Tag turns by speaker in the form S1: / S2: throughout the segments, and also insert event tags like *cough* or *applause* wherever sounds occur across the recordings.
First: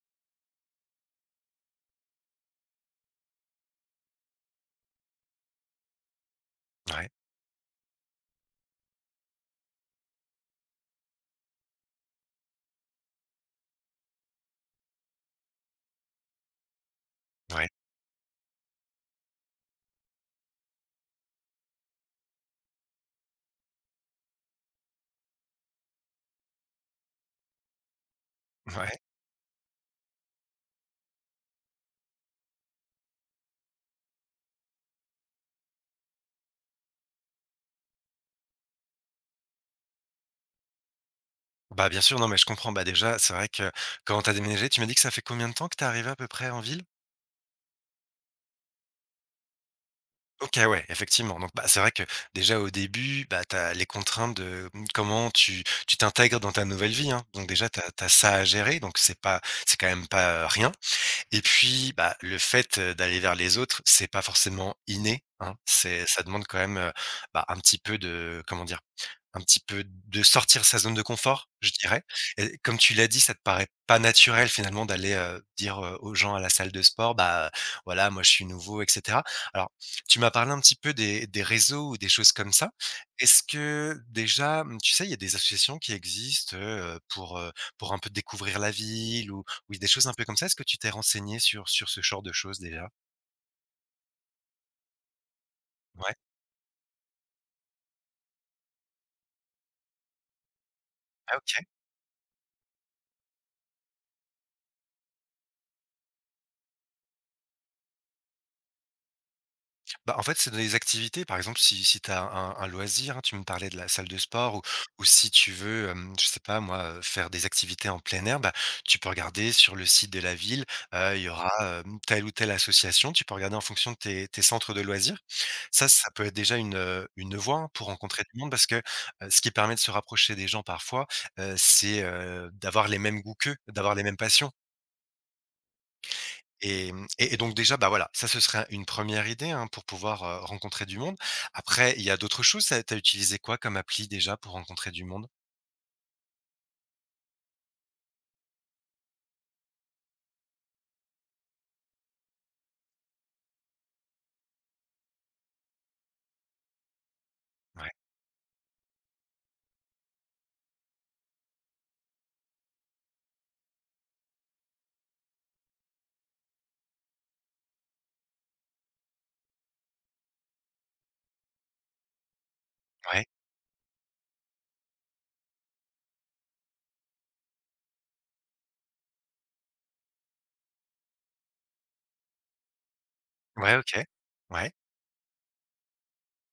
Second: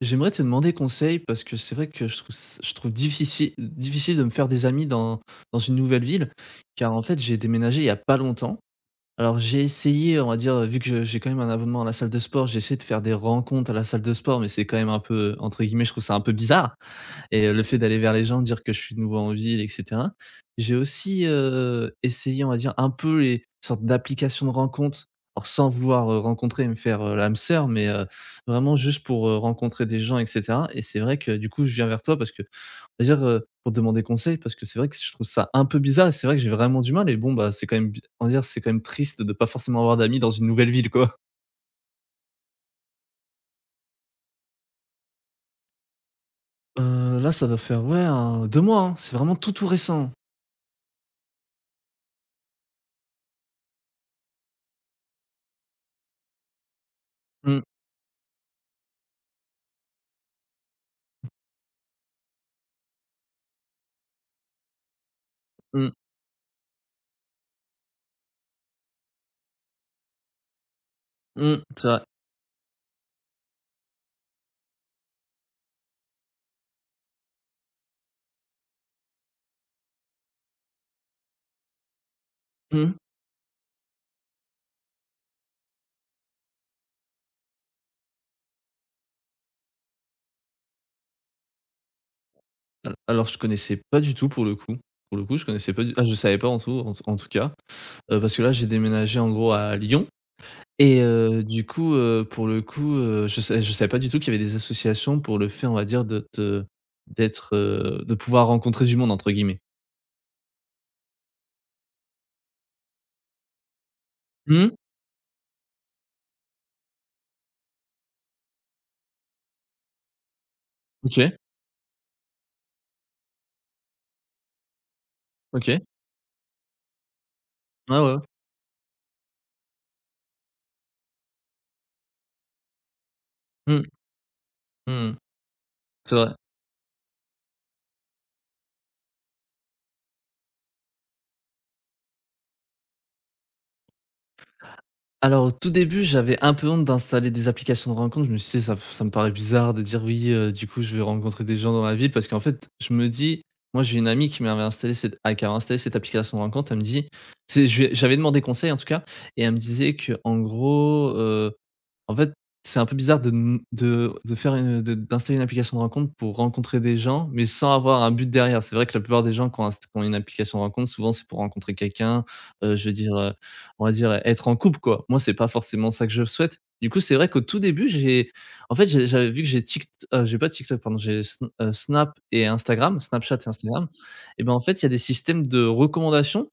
S1: J'aimerais te demander conseil parce que c'est vrai que je trouve c je trouve diffici heu, difficile de me faire des amis dans dans une nouvelle ville car en
S2: Ouais.
S1: fait, j'ai déménagé, il y a pas longtemps. Alors j'ai essayé, on va dire, heu, vu que je j'ai, quand même, un abonnement à la salle de sport, j'ai essayé de faire des rencontres à la salle de sport mais c'est, quand même, un peu, heu, entre guillemets, je trouve ça un peu «bizarre» et heu, le
S2: Ouais.
S1: fait d'aller vers les gens, dire que je suis, de nouveau, en ville et cetera. J'ai aussi, heu, essayé, on va dire, un peu les sortes d'applications de rencontres or sans vouloir, heu, rencontrer et me faire, heu, l'âme sœur mais heu, vraiment
S2: Ouais.
S1: juste pour, heu, rencontrer des gens et cetera et c'est vrai que, du coup, je viens vers toi parce que, on va dire, heu, pour te demander conseil parce que c'est vrai que c je trouve ça un peu bizarre et c'est vrai que j'ai vraiment du mal et bon, bah, c'est quand même bi on va dire, c'est quand même triste de pas forcément avoir d'amis dans une nouvelle ville, quoi.
S2: Bah, bien sûr, non, mais je comprends. Bah, déjà, c'est vrai que, quand tu as déménagé, tu m'as dit que ça fait combien de temps que tu es arrivé, à peu près, en ville?
S1: Heu, là, ça doit faire, ouais, hein, 2 mois, hein. C'est vraiment tout tout récent.
S2: OK, ouais. Effectivement, donc bah, c'est vrai que, déjà, au début, bah, tu as les contraintes de, mmh, comment tu tu t'intègres dans ta nouvelle vie, hein. Donc
S1: Mmh.
S2: déjà tu as tu as ça à gérer donc c'est pas c'est, quand même, pas, heu, rien et puis, bah, le fait, heu, d'aller vers les autres, c'est pas forcément inné, hein.
S1: Mmh.
S2: C'est ça demande, quand même, heu, bah, un petit peu de, comment dire? Un petit peu de sortir de sa zone de confort,
S1: Mmh,
S2: je
S1: c'est vrai.
S2: dirais et comme tu l'as dit, ça te paraît pas naturel, finalement, d'aller, heu, dire, heu, aux gens à la salle de sport: «Bah, voilà, moi, je suis nouveau» et cetera. Alors tu m'as parlé un petit peu des des réseaux ou des choses comme ça,
S1: Mmh.
S2: est-ce que, déjà, mmh, tu sais, il y a des associations qui existent, heu, pour, heu, pour un peu découvrir la ville ou ou des choses un peu comme ça. Est-ce que tu t'es renseigné sur sur ce genre de choses, déjà?
S1: Heu, alors je connaissais pas du tout, pour le coup pour le coup, je connaissais pas du t ah, je
S2: Ouais.
S1: savais pas en tout en tout en tout cas, heu, parce que, là, j'ai déménagé en gros à Lyon et
S2: Ah,
S1: heu, du
S2: OK.
S1: coup, heu, pour le coup, heu, je sav je savais pas du tout qu'il y avait des associations pour le fait, on va dire, de te d'être, heu de pouvoir rencontrer du monde entre, guillemets.
S2: Bah, en fait c'est donner des activités. Par exemple si si tu as un un un loisir hein, tu me parlais de la salle de sport ou
S1: Mmh.
S2: ou si tu veux, hem, je sais pas moi, heu, faire des activités en plein air bah, tu peux regarder sur le site de la ville, heu, il y
S1: OK.
S2: aura, hem, telle ou telle association. Tu peux regarder en fonction de tes tes centres de loisirs.
S1: OK.
S2: Ca, ça peut être déjà une, heu, une voie hein, pour
S1: Ouais, ouais.
S2: rencontrer du monde parce que, heu, ce qui permet de se rapprocher des gens parfois, heu, c'est, heu, d'avoir les mêmes goûts qu'eux,
S1: Mmh.
S2: d'avoir les mêmes passions.
S1: Mmh mh. C'est vrai.
S2: Et mmh, et et donc déjà, bah, voilà, ça, ce serait un une première idée, hein, pour pouvoir, heu, rencontrer du monde. Après, il y a d'autres choses, ça tu as utilisé quoi comme appli déjà, pour rencontrer du monde?
S1: Alors, au tout début, j'avais un peu honte d'installer des applications de rencontre, je me suis dit, tu sais ça *blows air* ça me paraît bizarre de dire: «Oui, heu, du coup je veux rencontrer des gens dans ma ville» parce qu'en fait je me dis moi, j'ai une amie qui m'avait installé cette a qui a installé cette application de rencontres, elle me dit: «Tu sais», je lui
S2: Ouais.
S1: ai je lui avais demandé conseil en tout cas. Et elle me disait qu'en gros, heu, en fait, c'est un peu bizarre de m de de faire une, heu de d'installer une application de rencontres pour rencontrer des gens, mais sans avoir un but derrière. C'est vrai que la plupart des gens qui ont inst qui ont une application de rencontres souvent, c'est pour rencontrer quelqu'un, heu, je veux dire,
S2: Ouais.
S1: heu, on va dire être en couple quoi. Moi, c'est pas forcément ça que je souhaite. Du coup, c'est vrai qu'au tout début j'ai en fait, j'ai j'avais vu que j'ai TikT heu, j'ai pas TikTok pardon, j'ai heu, S heu, Snap et Instagram, Snapchat et
S2: Ouais,
S1: Instagram.
S2: OK.
S1: Et ben, en
S2: Ouais.
S1: fait, il y a des systèmes de recommandations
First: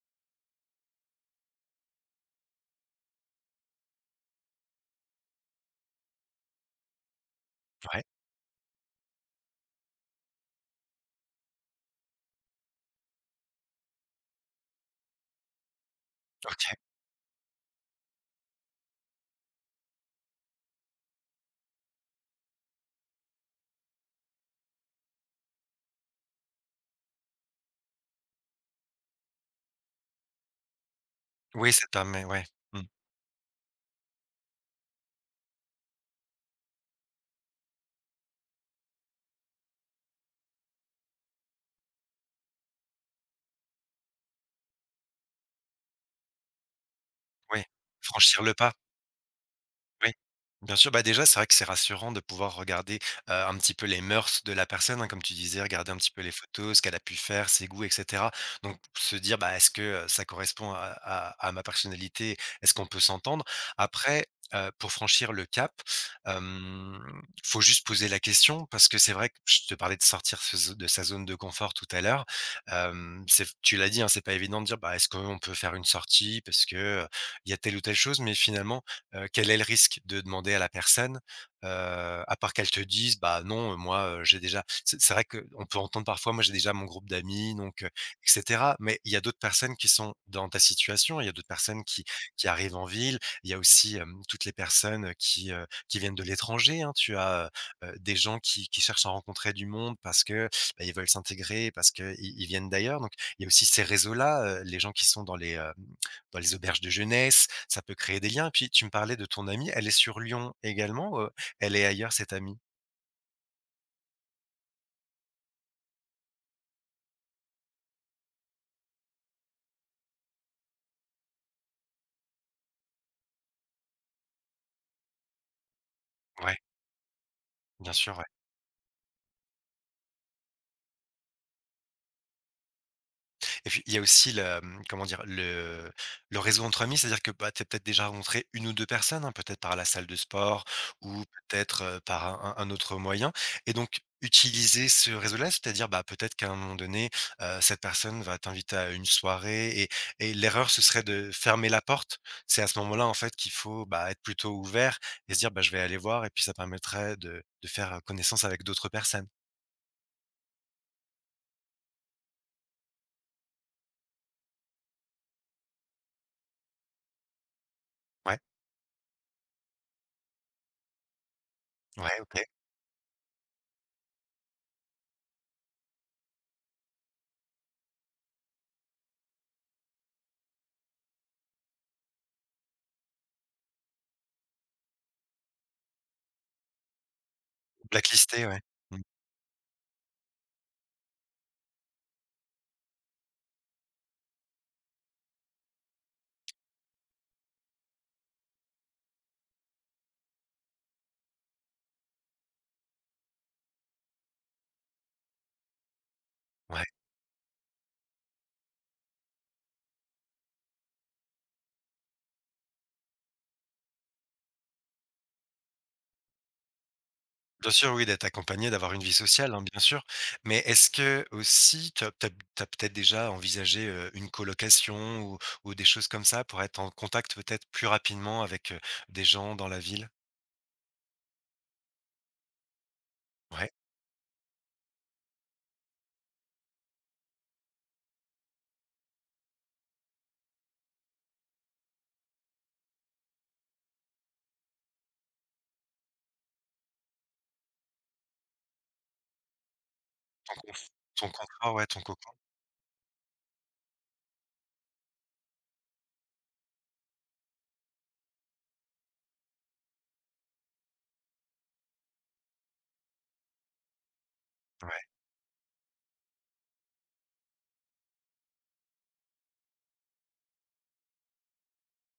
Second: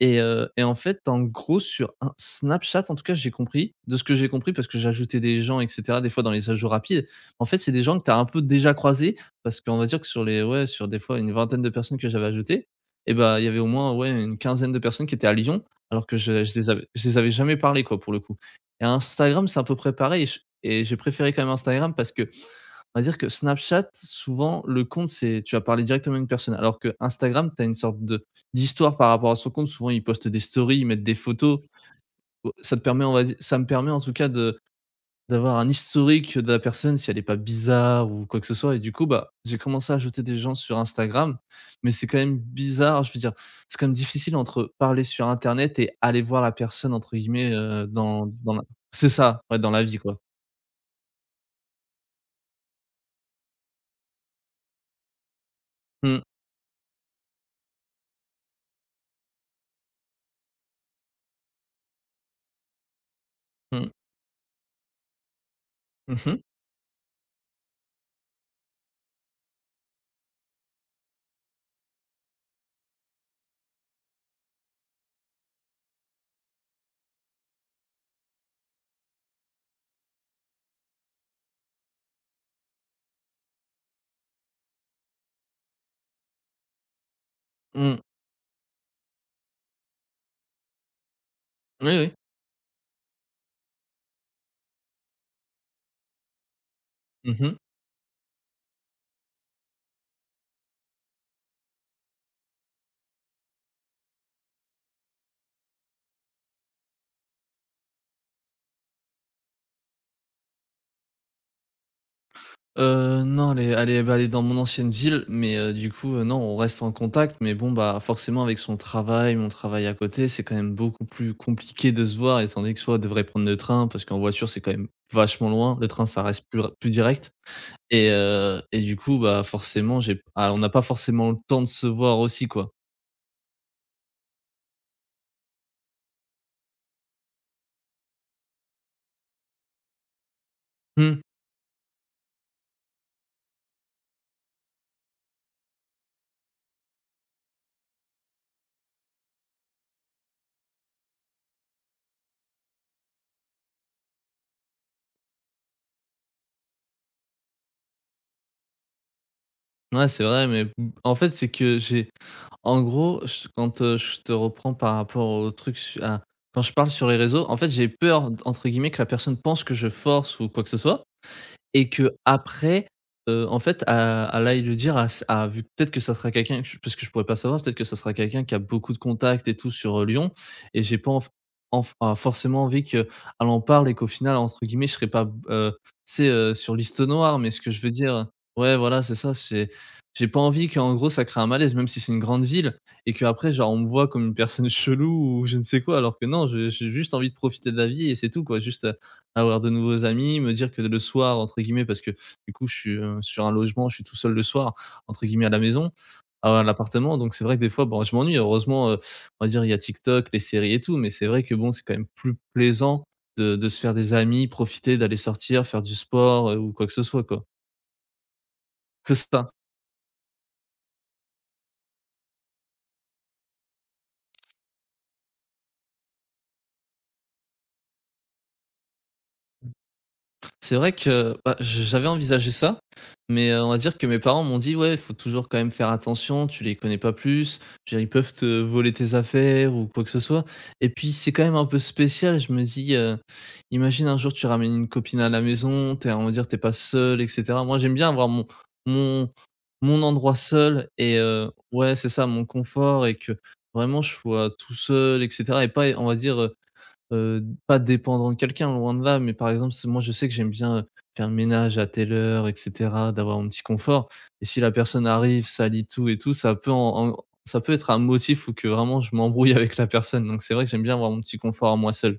S1: et heu, et en fait en gros, sur Ins Snapchat en tout cas, j'ai compris de ce que j'ai compris, parce que j'ai ajouté des gens et cetera des fois dans les ajouts rapides. En fait, c'est des gens que
S2: Ouais.
S1: tu as un peu déjà croisés, parce qu'on va dire que sur les ouais, sur des fois une vingtaine de personnes que j'avais ajoutées et ben, il y avait au moins ouais, une quinzaine de personnes qui étaient à Lyon, alors que je je les
S2: OK.
S1: avais je les avais jamais parlé quoi, pour le coup. Et Instagram, c'est un peu près pareil et je et j'ai préféré quand même Instagram parce qu'on va dire que Snapchat, souvent le compte c'est, tu vas parler directement à une personne, alors que Instagram, tu as une sorte de d'histoire par rapport à son compte, souvent ils postent des stories, ils mettent des photos.
S2: Oui, ça t'a mais ouais.
S1: Au ça me
S2: Mmh.
S1: permet on va dire, ça me permet en tout cas de d'avoir un historique de la personne si elle est pas bizarre, ou quoi que ce soit, et du coup bah, j'ai commencé à ajouter des gens sur Instagram, mais c'est quand même bizarre, je veux dire, c'est quand même difficile entre parler sur internet et «aller voir la personne» entre guillemets,
S2: Oui.
S1: heu, dans
S2: Franchir le
S1: dans la
S2: pas?
S1: c'est ça, ouais dans la vie
S2: Oui.
S1: quoi.
S2: Bien sûr. Bah déjà, c'est vrai que c'est rassurant de pouvoir regarder, heu, un petit peu les mœurs de la personne, hein, comme tu disais, regarder un petit
S1: Mmh.
S2: peu les photos, ce qu'elle a pu faire, ses goûts et cetera. Donc, se dire bah: «Est-ce que, heu, ça correspond à à à ma personnalité? Est-ce qu'on peut s'entendre?»
S1: Mmh.
S2: après, heu, pour franchir le cap,
S1: Mmh mh.
S2: hem, faut juste poser la question, parce que c'est vrai que je te parlais de sortir ce zo de sa zone de confort tout à l'heure, hem, c'est v tu l'as dit hein, c'est pas évident de dire bah: «Est-ce qu'on peut faire une sortie? Parce que, heu, il y a telle ou telle chose». Mais finalement, heu, quel est le risque de demander à la personne? Heu, à part qu'elle te dise: «Bah, non moi, heu, j'ai déjà» C'est c'est vrai qu'on peut entendre parfois, «Moi, j'ai déjà mon groupe d'amis donc heu,
S1: Mmh.
S2: et cetera». Mais il y a d'autres personnes qui sont dans ta situation, il y a d'autres personnes
S1: Oui
S2: qui
S1: oui.
S2: qui arrivent en ville, il y a aussi, hem, toutes les personnes qui, heu, qui viennent de l'étranger, hein. Tu
S1: Mmh
S2: as,
S1: mh.
S2: heu heu, des gens qui qui cherchent à rencontrer du monde parce que beh, ils veulent s'intégrer parce qu'ils ils viennent d'ailleurs. Donc, il y a aussi ces réseaux là, heu, les gens qui sont dans les, hem, dans les auberges de jeunesse, ça peut créer des liens. Puis, tu me parlais de ton amie, elle est sur Lyon également? Heu, elle est ailleurs cette amie?
S1: Heu, non, elle est elle est, bah, elle est dans mon ancienne ville mais heu, du coup, heu, non, on reste en contact. Mais bon bah, forcément avec son travail, mon travail à côté, c'est quand même beaucoup plus compliqué de se voir étant donné que soit elle devrait prendre le train, parce qu'en voiture c'est quand même vachement loin, le train ça reste
S2: Ouais.
S1: plus ra plus direct.
S2: Bien
S1: Et
S2: sûr, ouais.
S1: heu, et du coup bah, forcément j'ai p ah, on n'a pas forcément le temps de se voir aussi quoi.
S2: Et puis il y a aussi le, hem, comment dire? Le le réseau entre amis, c'est-à-dire que bah tu as peut-être déjà rencontré une ou deux personnes hein peut-être par la salle de sport
S1: Mmh.
S2: ou peut-être, heu, par un un un autre moyen? Et donc utiliser ce réseau là c'est-à-dire ben peut-être qu'à un moment donné, heu, cette personne va t'inviter à une soirée et et l'erreur ce serait de fermer la porte. C'est à ce moment là en fait qu'il faut ben être plutôt ouvert et se dire bah je vais aller voir et puis ça permettrait de de faire connaissance avec d'autres personnes.
S1: Ouais, c'est vrai, mais b en fait c'est que j'ai en gros je quand je te reprends par rapport au truc su a quand je parle sur les réseaux en fait «j'ai peur» de
S2: Ouais.
S1: entre guillemets que la personne pense que je force ou quoi que ce soit. Et
S2: Ouais, OK.
S1: qu'après, heu, en fait a elle aille le dire à s à v peut-être que ça serait quelqu'un puisque parce que je pourrais pas savoir peut-être que ce sera quelqu'un qui a beaucoup de contact et tout sur, heu, Lyon. Et j'ai pas en f en f forcément envie qu'elle en parle et qu'au final, entre guillemets, je serai pas b heu, tu sais, heu, sur «liste noire,» mais ce que je veux dire, heu
S2: Blacklisté ouais.
S1: ouais
S2: Mmh.
S1: voilà, c'est ça, c'est j'ai pas envie qu'en gros, ça crée un malaise. Même si c'est une grande ville et qu'après genre on me voit comme une personne chelou ou je ne sais quoi alors que non, je j'ai juste envie de profiter de la vie et c'est tout quoi. Juste, heu, avoir de nouveaux amis, me dire que le soir entre guillemets parce que du coup, je suis, heu, sur un logement, je suis «tout seul le soir» entre guillemets à la maison, à à
S2: Ouais.
S1: l'appartement donc c'est vrai que des fois bon je m'ennuie. Heureusement, heu, on va dire il y a TikTok, les séries et tout, mais c'est vrai que bon, c'est quand même plus plaisant de de se faire des amis, profiter d'aller sortir, faire du sport, heu, ou quoi que ce soit quoi.
S2: Bien sûr oui d'être accompagné d'avoir une vie
S1: C'est ça.
S2: sociale hein bien sûr, mais est-ce qu'aussi tu as p tu as p tu as peut-être déjà envisagé, heu, une colocation ou ou des choses comme ça pour être en contact peut-être plus rapidement avec, heu, des gens dans la ville?
S1: *unintelligible* C'est vrai que bah j'ai j'avais envisagé ça, mais heu, on
S2: Ouais.
S1: va dire que mes parents m'ont dit: «Ouais, il faut toujours quand même faire attention, tu les connais pas plus, je veux dire ils peuvent te voler tes affaires ou quoi que ce soit.» et puis c'est quand même un peu spécial, je me dis, heu, imagine un jour tu ramènes une copine à la maison, tu es on va dire tu es pas seul et cetera. Moi, j'aime bien avoir mon mon mon endroit
S2: Ton
S1: seul
S2: conf
S1: et
S2: ton
S1: heu,
S2: confort ouais
S1: ouais,
S2: ton
S1: c'est ça
S2: *unintelligible*
S1: mon confort et que vraiment je sois tout seul et cetera. Et pas on va dire, heu heu, pas dépendant de quelqu'un loin de là, mais par exemple, si moi je sais que j'aime bien, heu, faire ménage à telle heure et cetera, d'avoir mon petit confort. Et si la personne
S2: Ouais.
S1: arrive, salit tout et tout, ça peut en en ça peut être un motif ou que vraiment je m'embrouille avec la personne, donc c'est vrai que j'aime bien avoir mon petit confort à moi seul.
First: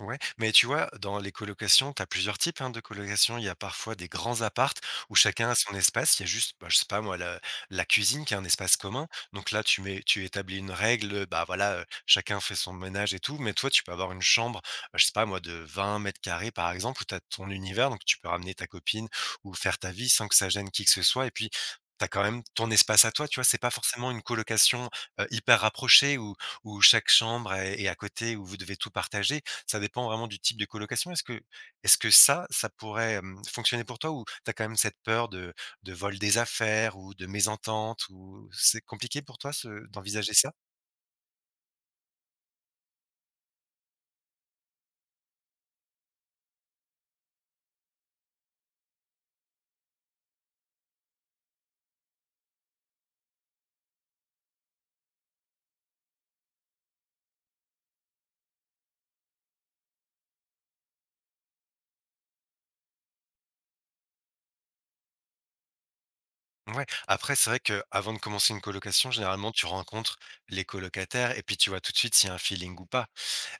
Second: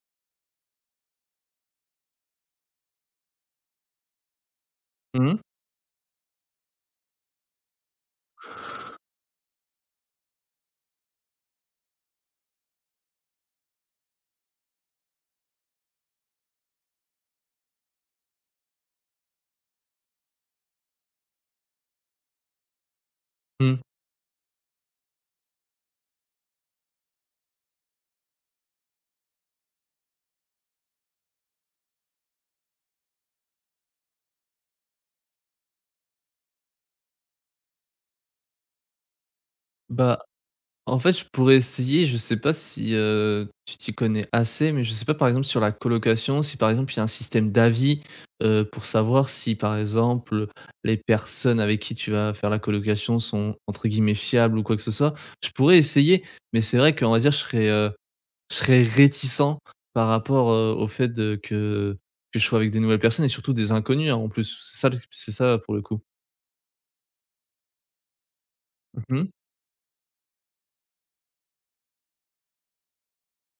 S2: Ouais, mais tu vois, dans les colocations, tu as plusieurs types, hein, de colocation. Il y a parfois des grands apparts, où
S1: Mmh mh.
S2: chacun a son espace, il y a juste bah, je sais pas, moi, la la cuisine qui est un espace commun. Donc là, tu mets tu établis une règle, heu, bah, voilà, heu, chacun fait son ménage et tout. Mais toi, tu peux avoir une chambre, je sais pas, moi, de 20 m², par exemple, où tu as ton univers, donc tu peux ramener ta copine ou faire ta vie sans que ça gêne qui que ce soit. Et puis, tu as quand même ton espace à toi, tu vois? C'est pas
S1: Mmh.
S2: forcément une colocation, heu, hyper rapprochée où où chaque chambre est est à côté, où vous devez tout partager. Ça dépend vraiment du type de colocation. Est-ce que est-ce que ça, ça pourrait, hem, fonctionner pour toi? Ou tu as quand même cette peur de de vol des affaires ou de mésentente ou C'est compliqué pour toi, ce
S1: Bah,
S2: d'envisager ça?
S1: en fait, je pourrais essayer. Je sais pas si, heu, tu t'y connais assez, mais je sais pas, par exemple, sur la colocation, si par exemple, il y a un système d'avis. Heu, pour savoir si, par exemple, les personnes avec qui tu vas faire la colocation sont, entre guillemets, «fiables» ou quoi que ce soit. Je pourrais essayer. Mais c'est vrai qu'on va dire je serai, heu je serais réticent par rapport, heu, au fait de que que je sois avec des nouvelles personnes et surtout des inconnus, hein, en plus. C'est ça c'est ça, pour le coup.
S2: Ouais. Après c'est vrai qu'avant de commencer une colocation,
S1: Mmh mh.
S2: généralement, tu rencontres les colocataires et puis tu vois tout de suite s'il y a un feeling ou pas.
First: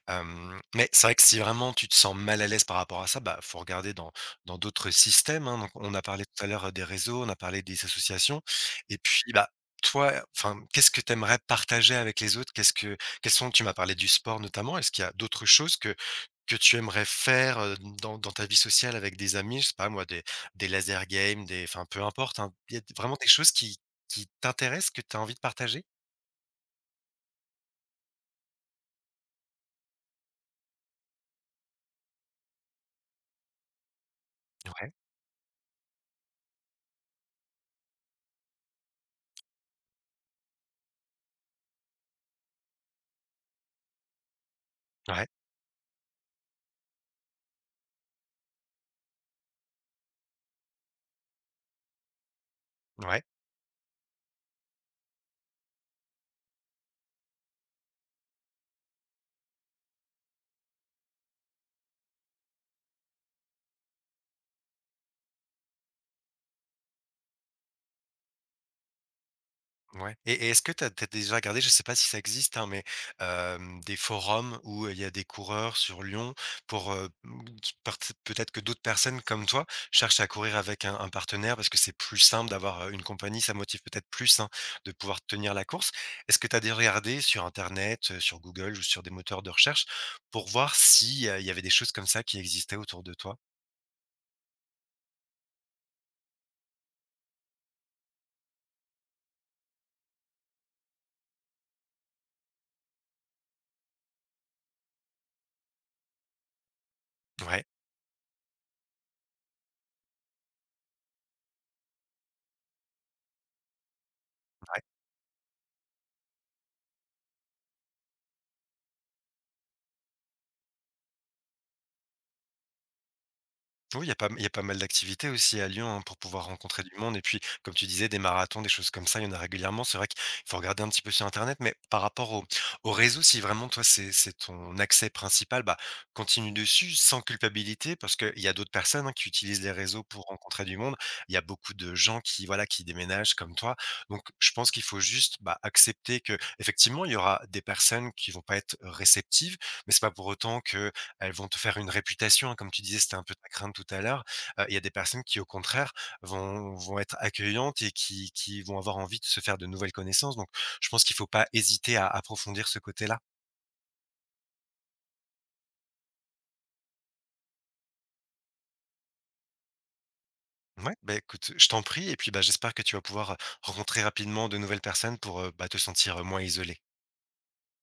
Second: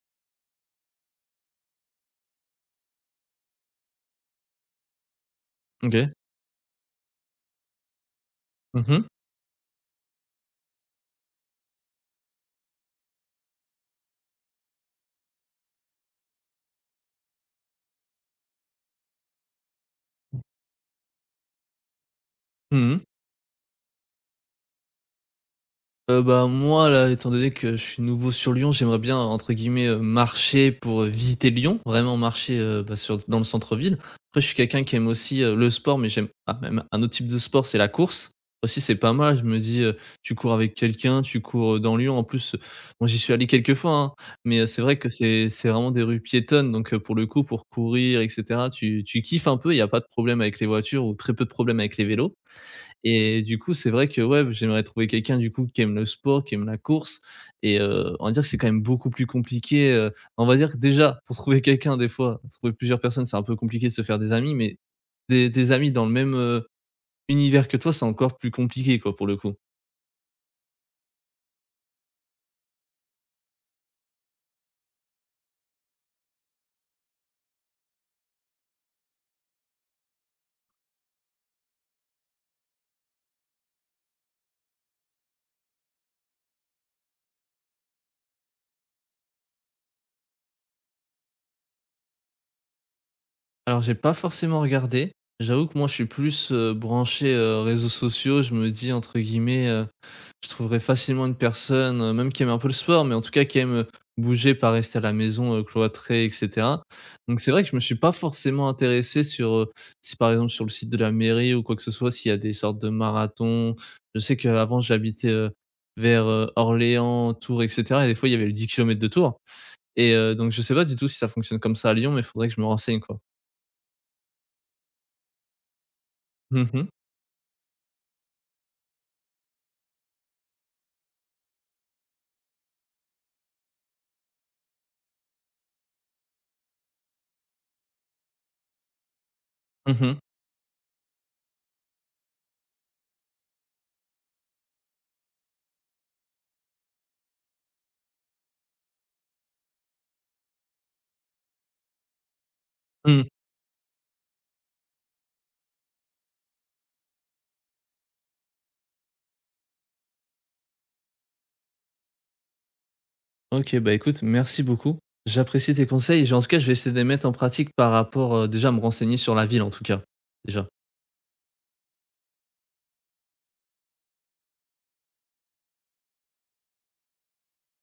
S2: Hem, mais c'est vrai que si vraiment tu te sens mal à l'aise par rapport à ça, bah, il faut regarder dans dans d'autres système, hein. Donc on a
S1: OK.
S2: parlé, tout à l'heure, des réseaux. On a parlé des associations
S1: Mmh
S2: et
S1: mh.
S2: puis, bah, toi, enfin, mmh, qu'est-ce que tu aimerais partager avec les autres? Qu'est-ce que quels sont tu m'as parlé du sport, notamment. Est-ce qu'il y a d'autres choses que que tu aimerais faire, heu, dans dans ta vie sociale avec des amis? Je sais pas, moi, des des laser games, des enfin, peu importe, hein. Il
S1: Mmh
S2: y a
S1: mh.
S2: vraiment des choses qui qui t'intéressent que tu as envie de partager?
S1: Heu, ben, moi, là, étant donné que je suis nouveau sur Lyon, j'aimerais bien, entre guillemets, heu, «marcher pour visiter Lyon,» vraiment marcher, heu, bah, sur dans le centre-ville. Après je suis quelqu'un
S2: Ouais.
S1: qui aime aussi, heu, le sport mais j'aime ah, même un autre type de sport, c'est la course. Aussi, c'est pas mal, je me dis: «heu, tu cours avec quelqu'un, tu cours, heu, dans Lyon.» en plus, moi, j'y suis allé quelques fois, hein mais heu, c'est vrai que
S2: Ouais.
S1: c'est c'est vraiment des rues piétonnes donc heu, pour le coup, pour courir et cetera, tu tu kiffes un peu. Il y a pas de problème avec les voitures ou très peu de problème avec les vélos
S2: Ouais.
S1: et du coup, c'est vrai que, ouais b j'aimerais trouver quelqu'un, du coup, qui aime le sport, qui aime la course et heu, on va dire que c'est quand même beaucoup plus compliqué, heu, on va dire que, déjà, pour trouver quelqu'un des fois, trouver plusieurs personnes, c'est un peu compliqué de se faire des amis mais des des amis dans le même, heu, univers que toi, c'est encore plus compliqué, quoi, pour le coup.
S2: Mouais et et est-ce que tu as tu as déjà regardé, je sais pas si ça existe, hein, mais hem, des forums où il y a des coureurs sur Lyon pour, heu, m pert peut-être que d'autres personnes comme toi cherchent à courir avec un un partenaire parce que c'est plus simple d'avoir, heu, une compagnie? Ça motive peut-être plus, hein, de pouvoir tenir la course? Est-ce que tu as déjà regardé sur internet, heu, sur Google ou sur des moteurs de recherche, pour voir s'il y a il y avait des choses comme ça qui existait autour de toi?
S1: Alors, j'ai pas forcément regardé. J'avoue que, moi, je suis plus, heu, branché, heu, réseaux sociaux. Je me dis, entre guillemets, heu, je trouverais «facilement» une personne, même qui aime un peu le sport, mais, en tout cas, qui aime, heu, bouger, pas rester à la maison, heu, cloîtrée, et cetera. Donc, c'est vrai
S2: Ouais.
S1: que je me suis pas forcément intéressé sur, heu si, par exemple, sur le site de la mairie ou quoi que ce soit, s'il y a des sortes de marathons. Je sais que, avant,
S2: Ouais.
S1: j'habitais, heu, vers, heu, Orléans, Tours, et cetera, et des fois, il y avait les 10 km de Tours. Et heu, donc, je sais pas du tout si ça fonctionne comme ça à Lyon, mais il faudrait que je me renseigne, quoi.
S2: Oui, il y a pas il y a pas mal d'activités aussi à Lyon, hein, pour pouvoir
S1: Mmh
S2: rencontrer
S1: mh.
S2: du monde et puis, comme tu disais des marathons, des choses comme ça, il y en a régulièrement. C'est vrai qu'il faut regarder un petit peu sur internet. Mais par rapport aux-aux réseaux, si vraiment, toi, c'est c'est ton accès principal, bah, continue dessus sans culpabilité parce qu'il y a d'autres personnes, hein, qui utilisent les
S1: Mmh
S2: réseaux
S1: mh.
S2: pour rencontrer du monde. Il y a beaucoup de gens qui, voilà, qui déménagent comme toi, donc je pense qu'il faut juste, ben, accepter que, effectivement, il y aura des personnes qui vont pas être réceptives, mais c'est pas pour autant qu'elles vont te faire une réputation, comme tu disais, c'était un
S1: Mmh.
S2: peu ta crainte tout à l'heure. Heu, il y a des personnes qui, au contraire, vont vont être accueillantes et qui qui vont avoir envie de se faire de nouvelles connaissances, donc je pense qu'il faut pas hésiter à approfondir ce côté-là.
S1: OK. Bah, écoute, merci beaucoup. J'apprécie tes conseils et je en tout cas, je vais essayer de les mettre en pratique par rapport, heu, déjà à me renseigner sur la ville, en tout cas, déjà.
S2: Ouais, ben, écoute, je t'en prie et puis, bah, j'espère que tu vas pouvoir, heu, rencontrer rapidement de nouvelles personnes pour, heu, bah, te sentir moins isolé.